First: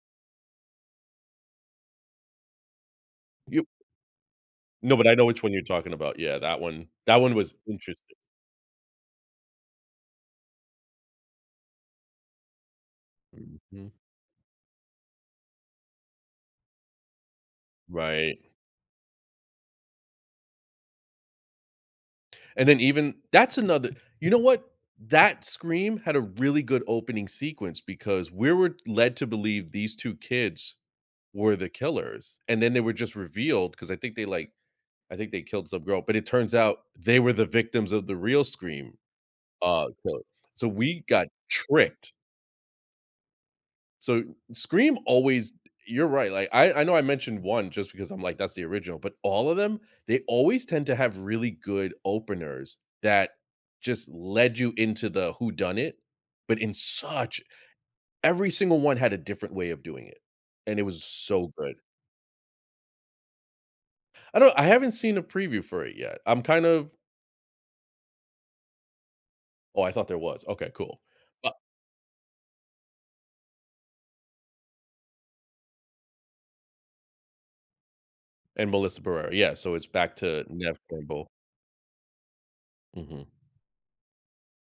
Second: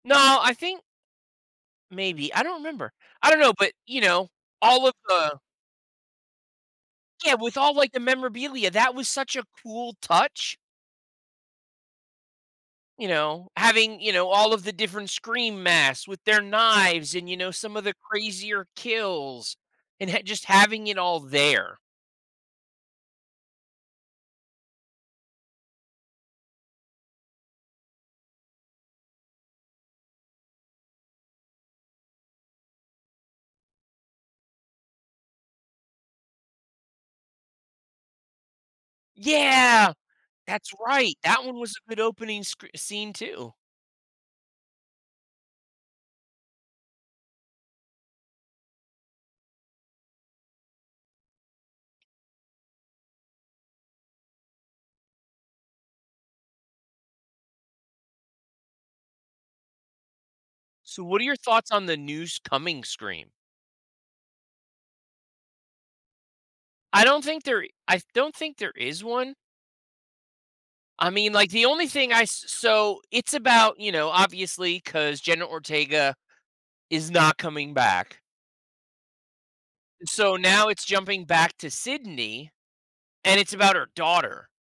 No, I think Maybe. I don't remember. I don't know, You but, you know, all of no, but I know the which one you're talking about. Yeah. That one that one Yeah, was with all, like, the interesting. memorabilia, that was such a cool touch. You know, Mhm. having, you know, all of the different Scream masks with their knives and, you know, some of the Right. crazier kills and ha just having it all there. And, then, even that's another you know what? That Scream had a really good opening sequence because we were led to believe these 2 kids were the killers, and, then, they were just revealed 'cause I think they, like I think they killed some girl, but it turns out they were the victims of the real Scream, uh, Yeah! so so That's we right. got That one was a good tricked. opening scr scene, too. So, Scream always you're right, like, I I know I mentioned 1 just because I'm like, "That's the original." But all of them, they always tend to have really good openers that just led you into the whodunit, but in such every single one had a different way of doing it, and it So, was what are your so thoughts good. on the new s coming Scream? I don't I haven't seen a preview for it yet. I'm kind of I don't think there I th don't think there is one. Oh, I thought there was. Okay. Cool, I mean, like, but the only thing I s so, it's about, you know, obviously, 'cause Jenna Ortega is not coming back. And Melissa Barrera. Yeah, so, it's back So, to now Neve it's jumping Campbell. back to Sydney, Mhm. and it's about her daughter.